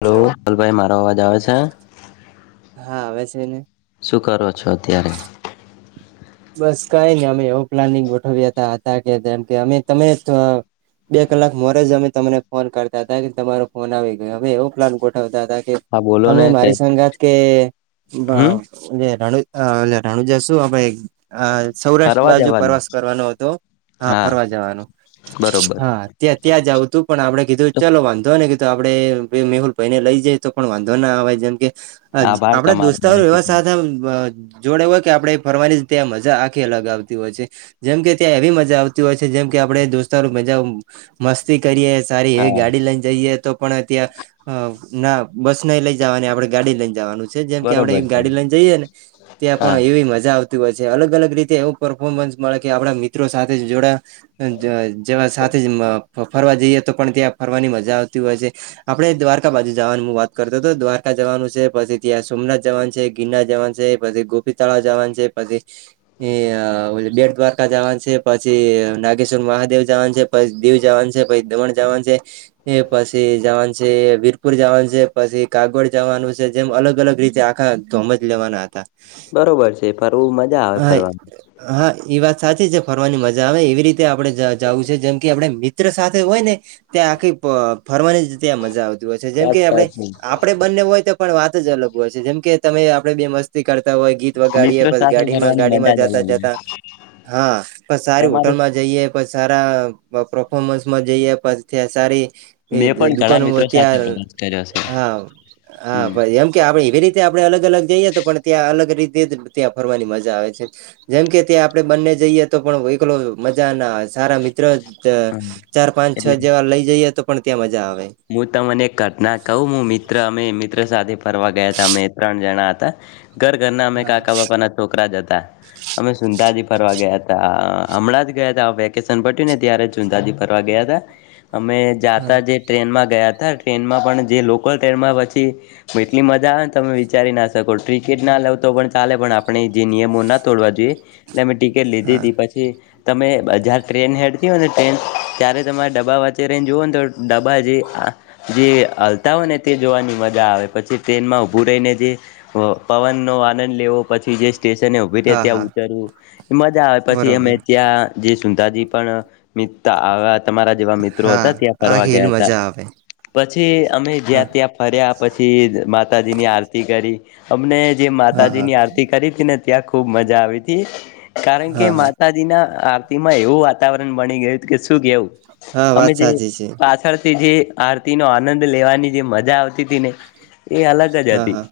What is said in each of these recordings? Hello hello. Hello ભાઈ મારો અવાજ આવે છે? હા આવે છે ને શું કરો છો અત્યારે બસ કઈ ની અમે એવું પ્લાનિંગ ગોઠવ્યા હતા હતા કે જેમ કે અમે તમે ત બે કલાક મોરેજ અમે તમને ફોન કરતા હતા કે તમારો ફોન આવી ગયો હવે એવો પ્લાન ગોઠવતા હતા કે હા બોલો તમે ને કે મારી સંગાત કે બ હમ ણે રણ અ રાણ જશું આપડે હા સૌરાષ્ટ્ર ફરવા બાજુ જવાનું પ્રવાસ કરવાનો હતો હા ફરવા જવાનું બરોબર હા ત્યાં ત્યાં જાવું તું પણ આપડે કીધું તો ચલો વાંધો ને કીધું આપડે મેહુલ ભઈને લઈ જાય તો પણ વાંધો ના આવે જેમ કે આજ આભાર આપડા તમારો મને દોસ્તાઓ એવા કીધું સાથે જોડે એ હોય કે આપડે ફરવાની ત્યાં મજા આખી અલગ આવતી હોય છે જેમ કે ત્યાં એવી મજા આવતી હોય છે જેમ કે આપડે દોસ્તારો મજા મસ્તી કરીએ સારી એવી હા ગાડી લઈને જઈએ તો પણ અ ત્યાં અ ના બસ નઈ લઈ જવાની આપડે ગાડી લઈ જવાનું છે જેમ કે આપડે બરોબર છે ગાડી લઈને જઈએ ને ત્યાં હા પણ એવી મજા આવ તી હોય અલગ અલગ રીતે એવું પરફોર્મન્સ મળે કે આપડા મિત્રો સાથે જોડા જેવા સા થે ફરવા જઈએ તો પણ ત્યાં ફરવાની મજા આવતી હોય છે આપડે દ્વારકા બાજુ જવાની હું વાત કર તો તો દ્વારકા જવાનું છે પછી ત્યાં સોમનાથ જવાનું છે ગિરનાર જવાનું છે પછી ગોપી તળાવ જવાનું છે પછી એ બેટ દ્વારકા જવાનું છે પછી નાગેશ્વર મહાદેવ જવાનું છે પછી દીવ જવાનું છે પછી દમણ જવાનું છે એ પછી જવાનું પછી વીરપુર જવાનું છે પછી કાગડ જવાનું છે જેમ અલગ અલગ રીતે આખા ધોમજ લેવાના હતા. બ મજા આવે હા ફરવાવામાં. હા એ વાત સાચી છે ફરવાની મજા આવે એવી રીતે આપડે જ જાવું છે જેમ કે આપડે મિત્ર સાથે હોય ને ત્યાં આખી પ ફરવાની જ ત્યાં મજા આવતી હોય છે જેમ વાત કે આપણે સાચી આપડે બંને હોય તો. પણ વાત જ અલગ હોય છે જેમ કે તમે આપડે બે મસ્તી કરતા હોય ગીત વગાડીએ મિત્રો સાથે ગાડીમાં ફરવાની ગાડીમાં મજા જ જતા અલગ હોય જતા હા પ સારી તમારી હોટલમાં જઈએ છ સારા પરફોમન્સ માં જઈએ પછ સારી. મેં એ પણ ઘણા દુકાનો મિત્રો સાથે અત્યાર પ્રવાસ કર્યો છે આ હમ આ એમ કે એવી રીત. તે આપણે અલગ અલગ જઈએ તો પણ ત્યાં અલગ રીતે જ. ત્યાં ફરવાની મજા આવે છે જેમ કે ત્યાં આપણે બંને જઈએ તો પણ એકલો મજા ના આવે સારા મિત્ર. હમ ચાર પાંચ છ જેવા લઈ જઈએ તો પણ ત્યાં મજા આવે મું તમને એક ઘટના કહું હું મિત્ર. અમે મિત્ર સાથે ફરવા ગયા હતા અમે ત્રણ જણા હતા. ઘર ઘરના અમે હા કાકા બાપા ના છોકરા જ હતા અમે સુંંધાજી ફરવા ગયા તા અ હમણાં જ ગયા હતા વેકેશન પટ્યું ને ત્યારે સુંધાંજી ફરવા ગયા હતા અમે હા જાતા જે. ટ્રેનમાં ગયા ટ્રેનમાં પણ જે લોકલ ટ્રેનમાં પછી એટલી મજા આવે ને તમે વિચારી ના શકો ટ. ટિકિટ ના લઉ તો પણ ચાલે પણ આપણે જે નિયમો નથી. તોડવા જોઈએ એટલે અમે ટિકિટ લીધી હા તી પછી. તમે હજાર ટ્રેન હેડતી હો ને ટ્રેન ત્યારે તમારે ડબ્બા વચ્ચે રઈને જુઓ ને તો ડબ. જે જે હલતા હોય ને તે જોવાની મજા આવે પછી ટ્રેનમાં ઉભું રહીને જે પવન નો આનંદ લેવો પછી જે. સ્ટેશને ઉભી રે હા ત્યાં હા ઉતરવું મજા આવે પછી અમે બરોબર ત્યાં જે સુંંધાજી પણ મિત તમારા જેવા મિત્રો હા હતા ત્યાં ફરવા આખી હિલ ગયા હતા. તા મજા આવે પછી અમે હા જ્યાં ત્યાં ફર્યા. પછી માતાજીની આરતી કરી અમને જે હા માતાજી હા ની આરતી કરી તી ને ત્યા ખુબ મજા આવી તી કારણ કે હા હા માતાજીના. માં એવું વાતાવરણ બની ગયું કે શું કેવું હા અમે વાત જે સાચી છે પાછળ. તે જે આરતી નો આનંદ લેવાની જે મજા આવતી તી ને એ અલગ જ હા હતી હા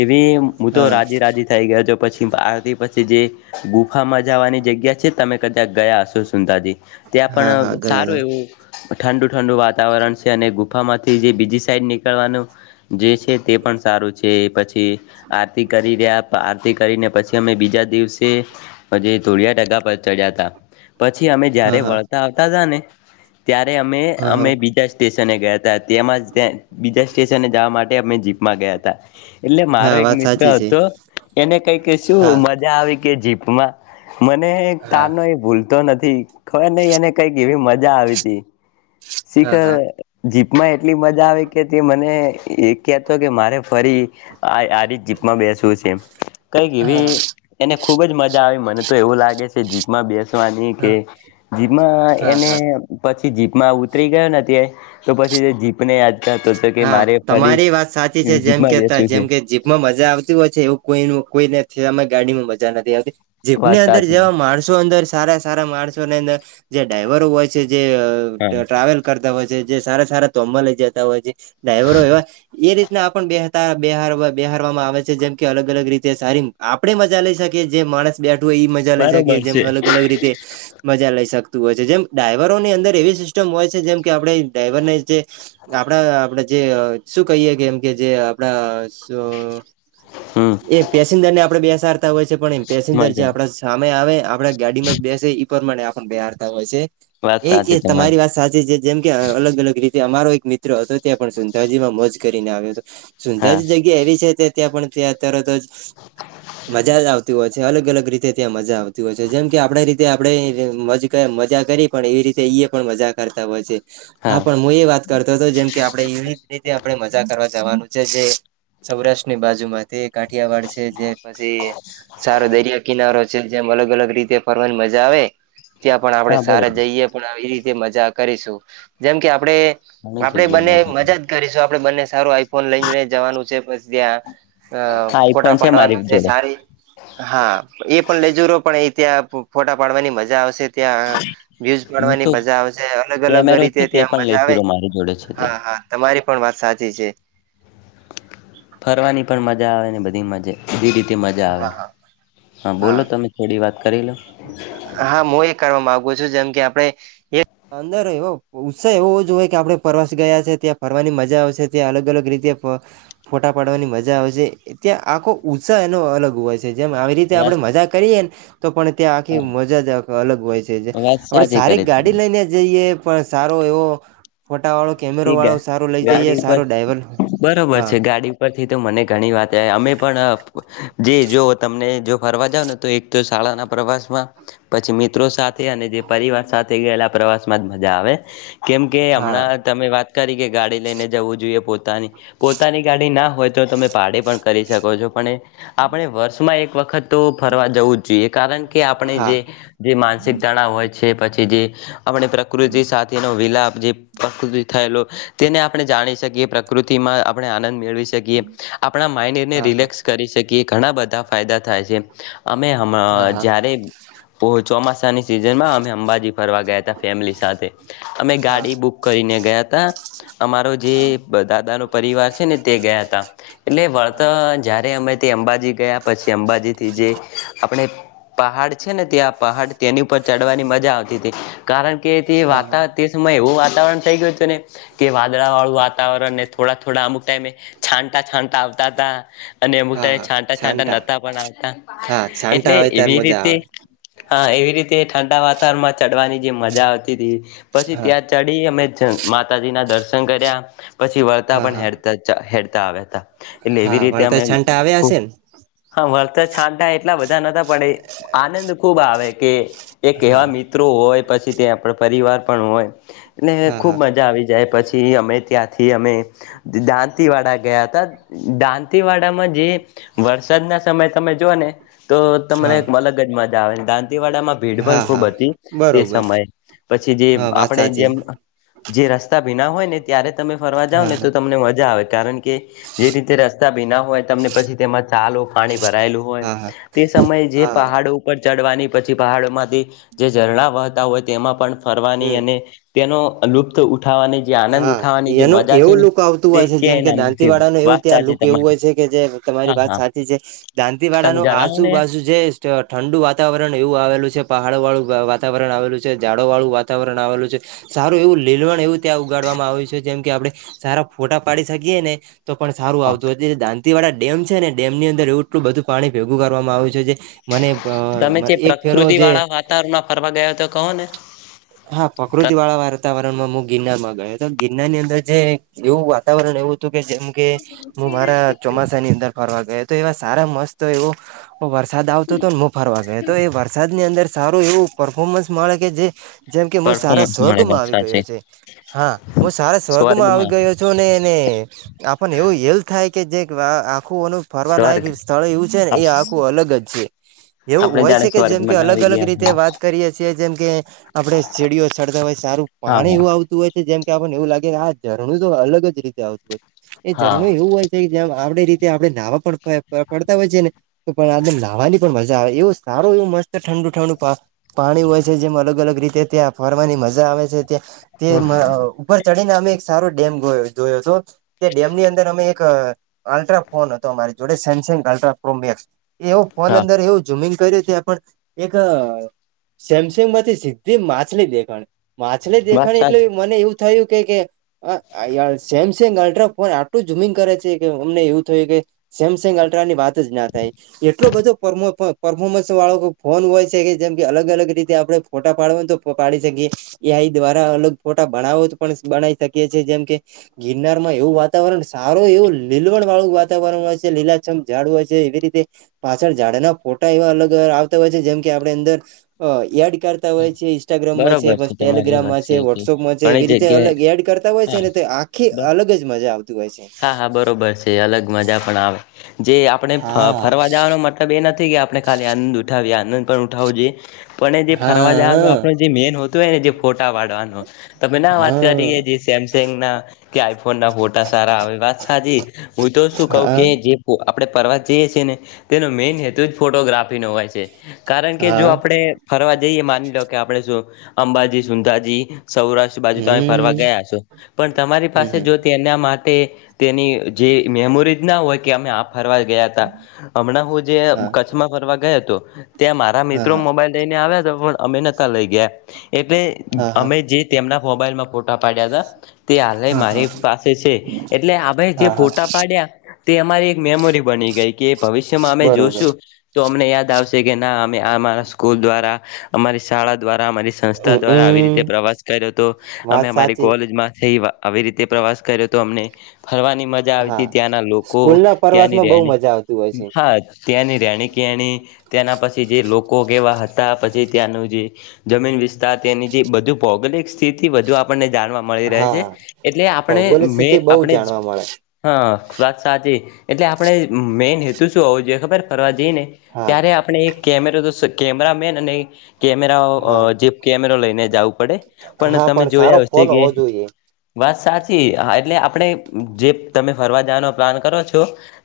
એવી હું તો હા રાજી રાજી થઈ ગયો છુ પછી આર જે ગુફામાં જવાની જગ્યા છે તમે કદાં ગયા હશો સુંધાંજી. ત્યાં હા હા પણ ગયો સારું હતો એવું ઠંડુ ઠંડુ વાત. તાવરણ છે અને ગુફામાંથી જે બીજી સાઈડ નીકળવાનું જે છે તે પણ સારું છે પછી. આરતી કરી રહ્યા આરતી કરીને પછી અમે બીજા દિવસે ધોળિયા ટ. ચડ્યા હતા પછી અમે જયારે હા હા વળતા આવતા તા ને ત્યારે અમે હા અમે હા બીજ. સ્ટેશને ગયા હતા તેમાં ત્યા બીજા સ્ટેશને જવા માટે અમે જીપમાં ગયા હતા. એટલે હા મારો એક વાત મિત્ર સાચી છે હતો એને કઈ કે શું હા મજા આવી કે જીપમાં. મને હા કારનો એ ભૂલતો નથી ખબર નહી એને કઈક એવી મજા મજા આવી તી. હા હા શીખર જી. માં એટલી મજા આવે કે તે મને એ કેહેતો કે મારે ફરી આ આરી જ જીપમાં બેસવું છે એ કઈક હા હા એવી એને ખુબ જ મજા આવે મને તો એવું લાગે છે જીપમાં બેસવાની કે હા જીપમાં હા એને પછી. પછી જીપમાં ઉતરી ગયો નથી તં તો પછી તે જીપને કરતો હતો કે હા મારે ફરી તમારી વાત સાચી છે જેમ જીપમાં કે બેસવું છે જેમ કે જીપમાં મજા આવતી હોય છે એવું કોઈ કોઈને. ગાડીમાં મજા નથી આવતી જીપની વાત અંદર સાચી જેવા માણસો અંદર સારા સારા માણસોની અંદર. જે ડ્રાઈવરો હોય છે જે હા ટ્રાવેલ કરતા હોય છે જે સારા સારા ધોમમાં લઈ જતા હોય છે. ડ્રાઈવરો એવા એ રી. ના બેહારવામાં આવે છે જેમ કે અલગ અલગ રીતે સારી આપડે મજા લઈ શકીએ જેમ. માણસ બેઠુ ઈ મજા લઈ શકીએ બરોબર જેમ છે અલગ અલગ રીતે મજા લઈ શક. તું હોય જેમ ડ્રાઈવરોની અંદર એવી સિસ્ટમ હોય છે જેમ કે આપણે ડ્રાઈવરને જે આપડા આપડે જે શું કહીએ કેમ કે જે આપડા સ હમ એ પેસેન્જર ને આપડે બેસાડતા હોય છે પણ એ પેસેન્જર જે મજા આપડા સામે આવે આપડા ગાડીમાં જ બેસ જ ઈ પ્રમાણે આપણ ને બેહારતા હોય છે વાત એ સાચી જ તમારી વાત સાચી છે જેમ કે અલગ અલગ રીતે તે અમારો એક મિત્ર હતો ત્યાં પણ સુંંધાજીમાં મોજ કરીને આવ્યો હતો હા સુંંધાજી જગ્યા એવી છે જ ત્યાં પણ તં તરતો જ મજા આવતી હોય છે, અલગ અલગ રીતે ત્યાં મજા આવતી હોય છે, જેમ કે આપડે રીતે આપડે મોજ કર મજા કરી પણ એવી રીતે એ પણ મજા કરતા હોય છે, હા પણ હું એ વાત કરતો હતો જેમ વિવિધ રીતે આપણે મજા કરવા જવાનું છે જે સૌરાષ્ટ્રની બાજુ માંથી કાઠિયાવાડ છે જે પછી, સારો દરિયા કિનારો જેમ અલગ અલગ રીતે ફરવાની મજા આવે ત્યાં પણ આપડે હા બરોબર સારા જઈએ પણ આવી રીતે મજા કરીશું જેમ કે આપણે ઘણી આપડે બંને જગ્યા મજા જ કરીશું આપડે બંને સારો ફોન લઈ જવાનું છે બસ ત્યાં અ હા એ ફોટા પણ મારી પાડવાના છે જોડે સારી હા એ પણ લે જુરો પણ એ ત્યાં ફોટા પાડવાની મજા આવશે ત્યાં વ્યુઝ હું પાડવાની તો મજા આવેશે અલગ અલગ કેમેરો છે રીતે તે ત્યાં પણ મજા આવે લેસુરો મારી જોડે છે તે હા હા તમારી પણ વાત સાચી છે. ફરવાની પણ મજા આવેને બધી મજા બી રી મજા હા આવે હા હા બોલો તમે થોડી વાત કરી લો હા મો એ કર માગુ છું જેમ કે આપડે, અંદર એવ ઉત્સાહ એવો જ હોય કે આપડે પ્રવાસ ગયા છે ત્યાં ફરવાની મજા આવશે ત્યાં અલગ અલગ રીતે ફ ફોટા પાડવાની મજા આવશે ત્યાં આખો ઉત્સાહ એનો અલગ હોય છે જેમ આવી રીતે આપડે વાત મજા કરીએ ને તો પણ ત્યાં આખી હા મજા જ આ અલગ હોય છે વાત આપણે સાચી સારી કરી તમે ગાડી લઈને જઈએ પણ સારો એવો વાળો કેમેરો તે ગા વાળો સારો લઈ ગાડી જઈએ ઉપર સારો ડ્રાઈવર બરોબર હા છે ગાડી ઉપરથી તો મને ઘણી વાત અમે પણ જે જો તમને જો ફરવા જાવ ને તો એક તો શાળાના પ્રવાસ માં, પછી મિત્રો સાથે અને જે પરિવાર સાથે ગયેલા પ્રવાસ માં જ મજા આવે. કેમ કે હા હમણાં તમે વાત કરી કે ગાડી લઈને જવું જોઈએ પોતાની પોતાની ગાડી ના હોય તો તમે ભાડે પણ કરી શકો છો પણ આપણે વર્ષમાં એક વખત તો ફરવા જવું જ જોઈએ કારણ કે કે આપણે હા જે જે માનસિક તણાવ હોય છે પછી જે આપણે પ્રકૃતિ સાથેનો વિલાપ જે [unintelligible] થયેલો તેને આપણે જાણી શકીએ પ્રકૃતિ માં આપણે આનંદ મેળવી શકીએ આપણા માઈન્ડ એને હા રિલેક્સ કરી શકીએ ઘણા બધા ફાયદા થાય છે. અમે હમ હા હા જ્યારે ચોમાસાની સિઝનમાં અમે અંબાજી ફરવા ગયા તા ફેમિલી સાથે અમે હા હા ગાડી બુક ને ગયા હતા અમારો જે દાદા નો પરિવાર છે ને તે ગયા હતા એટલે હા વળતા જયારે અમે તે અંબાજી ગયા પછી અંબાજી થી જે આપણે પહાડ છે ને તે આ પહાડ તેની ઉપર ચડવાની મજા આવતી હતી કારણ કે તે હા વાતા તે સમય એવું વા વાતાવરણ થઈ ગયું હતું ને કે વાદળા વાળું વાતાવરણને થોડા થોડા અમુક ટાઈમે છાંટા છાંટા આવ દાદા અને અમુક હા ટાઈમ હા છાંટ છાંટા શાંતા નહતા પણ આવતા હા છાંટા એટલે આવે ત્યારે એવી મજા રીતે આવે હા એવી રીતે ઠંડા વાતાવરણમાં ચડવાની જે મજા આવતી હતી પછી હા ત્યાં જ પડી અમે માતાજીના દર્શન કર્યા પછી વળતા હા પણ હા હેરતા જ હેરતા આવ્યા હતા. એટલે એવી હા રીતે વણતર અમે છાંટા આવ્યા ખૂબ હશે ને હા વળ છાંટા એટલા બધા નતા પડે આનંદ ખુબ આવે કે એક હા એવા મિત્રો હોય પછી તે આપડે પરિવાર પણ હોય એટલે હા ખુબ હા મજા આવી જાય પછી. અમે ત્યાંથી અમે દાંતીવાડા ગયા હતા દાંતીવાડા જે વરસાદ ના સમયે તમે જોઓ ને તો તમને હા અલગ જ મજા આવે. તે વાડામાં ભીડ પણ હા ખૂબ હા હતી તે બરોબર સમયે પછી જે હા વાત આપણે સાચી જેમ જે રસ્તા ભીના હોય ને ત્યારે તમે ફરવા જાવ હા ને હા તો તમને મજા આવે. કારણ કે જે રીતે રસ્તા ભીના હોય તમને પછી તેમાં ચાલો પાણી ભરાયેલું હોય હા તે સમયે જે હા હા પહાડો ઉપર ચડવાની પછી પહાડ માંથી જે ઝરણા વહતા હોય તેમાં પણ ફરવાની હમ અને તેનો લુપ્ત ઉઠાવવાની જે આનંદ હા ઉઠાવવાની જે એનું મજા છે એવું ને લુક આવતું તે હોય છે જેમ ક્યા કે ના દાંતી મળતી વાળાનું એવું વાચત ત્યાં લુક સાચી એવું તમારી. હોય છે જે તમારી હા વાત હા સાચી છે દાંતીવાડા તમે નું જણાવો આજુ ને બાજુ જે ઠંડુ વાતાવરણ એવું અલ આવેલું છે પહા પહાડો વાળું વાતાવરણ આવેલું છે ઝાડો વાળું વાતાવરણ આવેલું છે સારું એવું લીલવણ એવું ત્યાં ઉગાડવામાં આવે છે જેમ કે આપણે સારા ફોટા પાડી શકીએ ને તો પણ સારું હા આવતું હોય છે. તેવડા ડેમ છે ને ડેમની અંદર એટલું બધું પાણી ભેગું કરવામાં આવ્યું છે જે મને તમે જે એક ફેરો પ્રકૃતિ જે વાળા વાતાવરણ માં ફરવા ગયા તો કહો ને હા પ્રકૃતિ વાળા વાતાવરણમાં હું ગિરનાર માં ગયોતો. ગિરનાર ની અંદર જે એવું વાતાવરણ એવું હતું કે જેમ કે હું મારા ચોમાસા ની અંદર ફરવા ગયો તો એવા સારા મસ્ત એવો વરસાદ આવતો હતોને હું ફરવા ગયો તો એ વરસાદની અંદર સારું એવું પરર્ફોર્મન્સ મળે કે જે જેમ કે હું સારા પરફોર્મન્સ મળે સ્વર્ગમાં વાત આવી ગયો સાચી છું હા હું સારા સ્વર્ગમાં આવી ગયો છું ને એને આપને એવું એલ થાય કે જે આખું અને સ્વર્ગ ફરવાલાાયક સ્થળ એવું છે ને એ આખું આપડે અલગ જ છે. એવું હોય જાણે છે કે જેમ કે સ્વર્ગમાં અલગ આવી અલગ રીતે ગયા વાત કરીએ છીએ જેમ કે આપડે સીડીઓ ચડતા હોય સારું પાણી હોય હા એવું આવતું હોય છે જેમ કે આપણને એવું લાગે આ ઝરણું તો અલગ જ રીતે આવતું હોય એ હા. ઝરણું એવું હોય છે કે જં... આપડી રીતે આપણે નાવા પણ પડતા હોય છે ને તો પણ નાવાની પણ મજા આવે એવું સારું એવુ. મસ્ત ઠંડુ ઠંડુ બવ પાણી હોય છે જેમ અલગ અલગ રીતે કે ત્યાં ફરવાની મજા આવે છે ત્યા તે હા. ઉપર ચડ અમે એક સારો ડેમ ગો યો જોયો હતો તે ડેમ ની અંદર અમે એક અલ્ટ્રા ફોન હતો અમારી જોડે સેમસંગ અલ્ટ્રા પ્રો મેક્સ એવું ફોન હા અંદર એવું જુમિંગ કર્યું હતું પણ એક સેમસંગ મતે છે. તે માછલી દેખાણી માછલી બસ દેખાણી આજ એટલે મને એવું થયું કે કે સેમસંગ અલ્ટ્રાફોન આટલું જુમિંગ કરે છે કે અમને એવું થયું કે સેમસંગ અલ્ટ્રાની વાત જ ના થાય એટલો બધું પર પરફોમ્સ વાળો ફોન હોય છે. જેમ કે અલગ અલગ રીતે આપડે ફો ટા પાડવા હોય તો પાડી શકીએ એઐઆઇ દ્વારા અલગ ફોટા બનાવા હોય તો પણ બનાવી શકીએ છી જેમ કે ગિરનાર માં એવું વાતાવરણ સારું એવું લીલવણ વાળું વાતાવરણ હોય છે લીલાછમ જાડું હોય છે એવી રીતે પાછળ ઝાડાના ફોટા એવા અલગજઅ આવતા હોય છે જેમ કે આપણે અંદર અ એડ કરતા હોય છે ઇન્સ્ટાગ્રામ માં છે બરોબર તમારી વાત ટેલિગ્રામમાં છે કે વોટ્સઅપમાં છે ઘણી એવી રીતે જગ્યાએ અલગ એડ કરતા હોય છે હા ને આખી બસ અલગ જ મજા આવતી હોય છે. હા હા બરોબર છે અલગ મજા પણ આવે જે આપણે હા. ફરવા જવાનો મતલબ એ નથી કે આપણે ખાલી આનંદ ઉઠાવીએ આનંદ પણ ઉઠાવો જોઈએ. પણ એ જે ફરવા જવાનું હા આપણું જે મેન હોતું હોય ને જે ફોટા પાડવાનું. તમે ના વાત હા કરી કે સેમસંગ ના કે આઈફોન ના ફોટા સારા આવે વાત સાચી હું તો શું કઊ કે હા જે આપણે પ્રવાસ જઈએ છીએ ને તેનો મેન હેતુ જ ફોટોગ્રાફીનો હોય છે. કારણ કે જો હા આપણે ફરવા જઈએ માની લો કે આપણેે અંબાજી સુંંધાજી સૌરાષ્ટ્ર બાજુ તમે ફરવા હમ ગયા છો પણ તમારી પાસે હમ જો તેના તે તેની જે મેમોરીજ ના હોય કે અમે આપે ફરવા ગયા હતા હમણાં હું જે હા કચ્છમાં ફરવા ગયો હતો. ત્યાં મારા હા મિત્રો હા મોબાઈલ લઈને આવ્યા હતા પણ હું નતો લઈ ગયો. એટલે હા હા અમે જે તેમના મોબાઈલમાં ફોટ ટા પાડ્યા હતા તે હાલ હા મારી હા પાસે છે એટલે આ ભાઈ જે હા હા ફોટા પાડયા તે મારી એક મેમોરી બની ગઈ કે એ ભવિષ્યમાં અમે બરોબર જોશું તો.. અમને યાદ આવશે કે ના અમે આમાં સ્કૂલ દ્વારા અમારી શાળા. દ્વારા અમારી સંસ્થા દ્વારા આવી હમમ રીતે પ્રવાસ કર્યો તો અમે વાત અમારી સાચી કોલેજમાંથી આવી રીતે પ્રવાસ કર્યો તો અમને ફરવાની મજા આવી તી હા હતી ત્યાંના લોકો સ્કૂલ ના ત્યાંની પ્રવાસમાં બહુ રહેણી મજા આવતી હોય છે હા. ત્યાંની રહેણી કેણી ત્યાંના પછી જે લોકો કેવા હતા પછી ત્યાંનો જે જમીન વિસ્તારની તેની જે બધું ભૌગોલિક સ્થિતિ વધુ આપને જાણવા મળી રહે છે હા એટલે આપણે ભૌગોલિક મે સ્થિતિ બહુ આપણે જાણવા મળે હા. વાત સાચી એટલે આપણે મેઈન હેતુ શું હોવો જોઈએ ખબર ફરવા જઈને હા ત્યારે આપણે એક કેમેરો તો શક્ય કેમેરા મેન અને હા કેમેરા જે કેમેરો લઈને જાવું પડે પણ હા તમે સારો જોયા હશે ફોન કે હોવો જોઈએ વાસ સાચી હા એટલે આપણે જે તમે ફરવા જવાનો પ્લાન કરો છો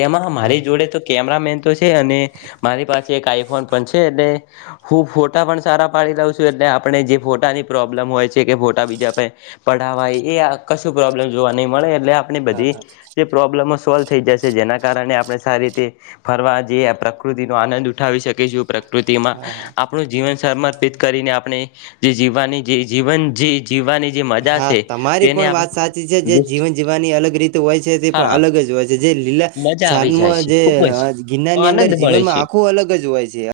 તેમાં હા હમારી જોડે તો કેમેરામેન એતો છે અને મારી પાસે એક આઈફોન પણ છે એ ખૂબ મોટો ફોટા પણ સારા પાડી લઉં છું એટલે આપણે જે ફોટાની પ્રોબ્લેમ હોય છે કે ફોટા બીજા પાહે પડાવાય એ આ કશું પ્રોબ્લેમ જોવા નહીં મળે એટલે આપણી હા બધી હા જે પ્રોબ્લેમો સોલ થઈ જશે જેના કારણે આપણે સારી રીતે ફરવા જઈએ આ પ્રકૃતિ નો આનંદ ઉઠાવી શકીએ. બીજુ પ્રકૃતિમાં હા હા આપ આપડું જીવન સમર્પિત કરીને આપણે જે જીવવાની જે જીવન જે જીવવાની જે મજા હા છે તમારી તેને પણ આપણે વાત સાચી છે જે લુફ્ત જીવન જીવવાની અલગ રીતે હોય છે તે પણ હા અલગ જ હોય છે જે લીલા મજા આવી જાય છાનમાં છે જે ખુબ જ ગિરનાર ની અંદર આનંદ મળે જીવનમાં છે આખું અલગ જ હોય છે.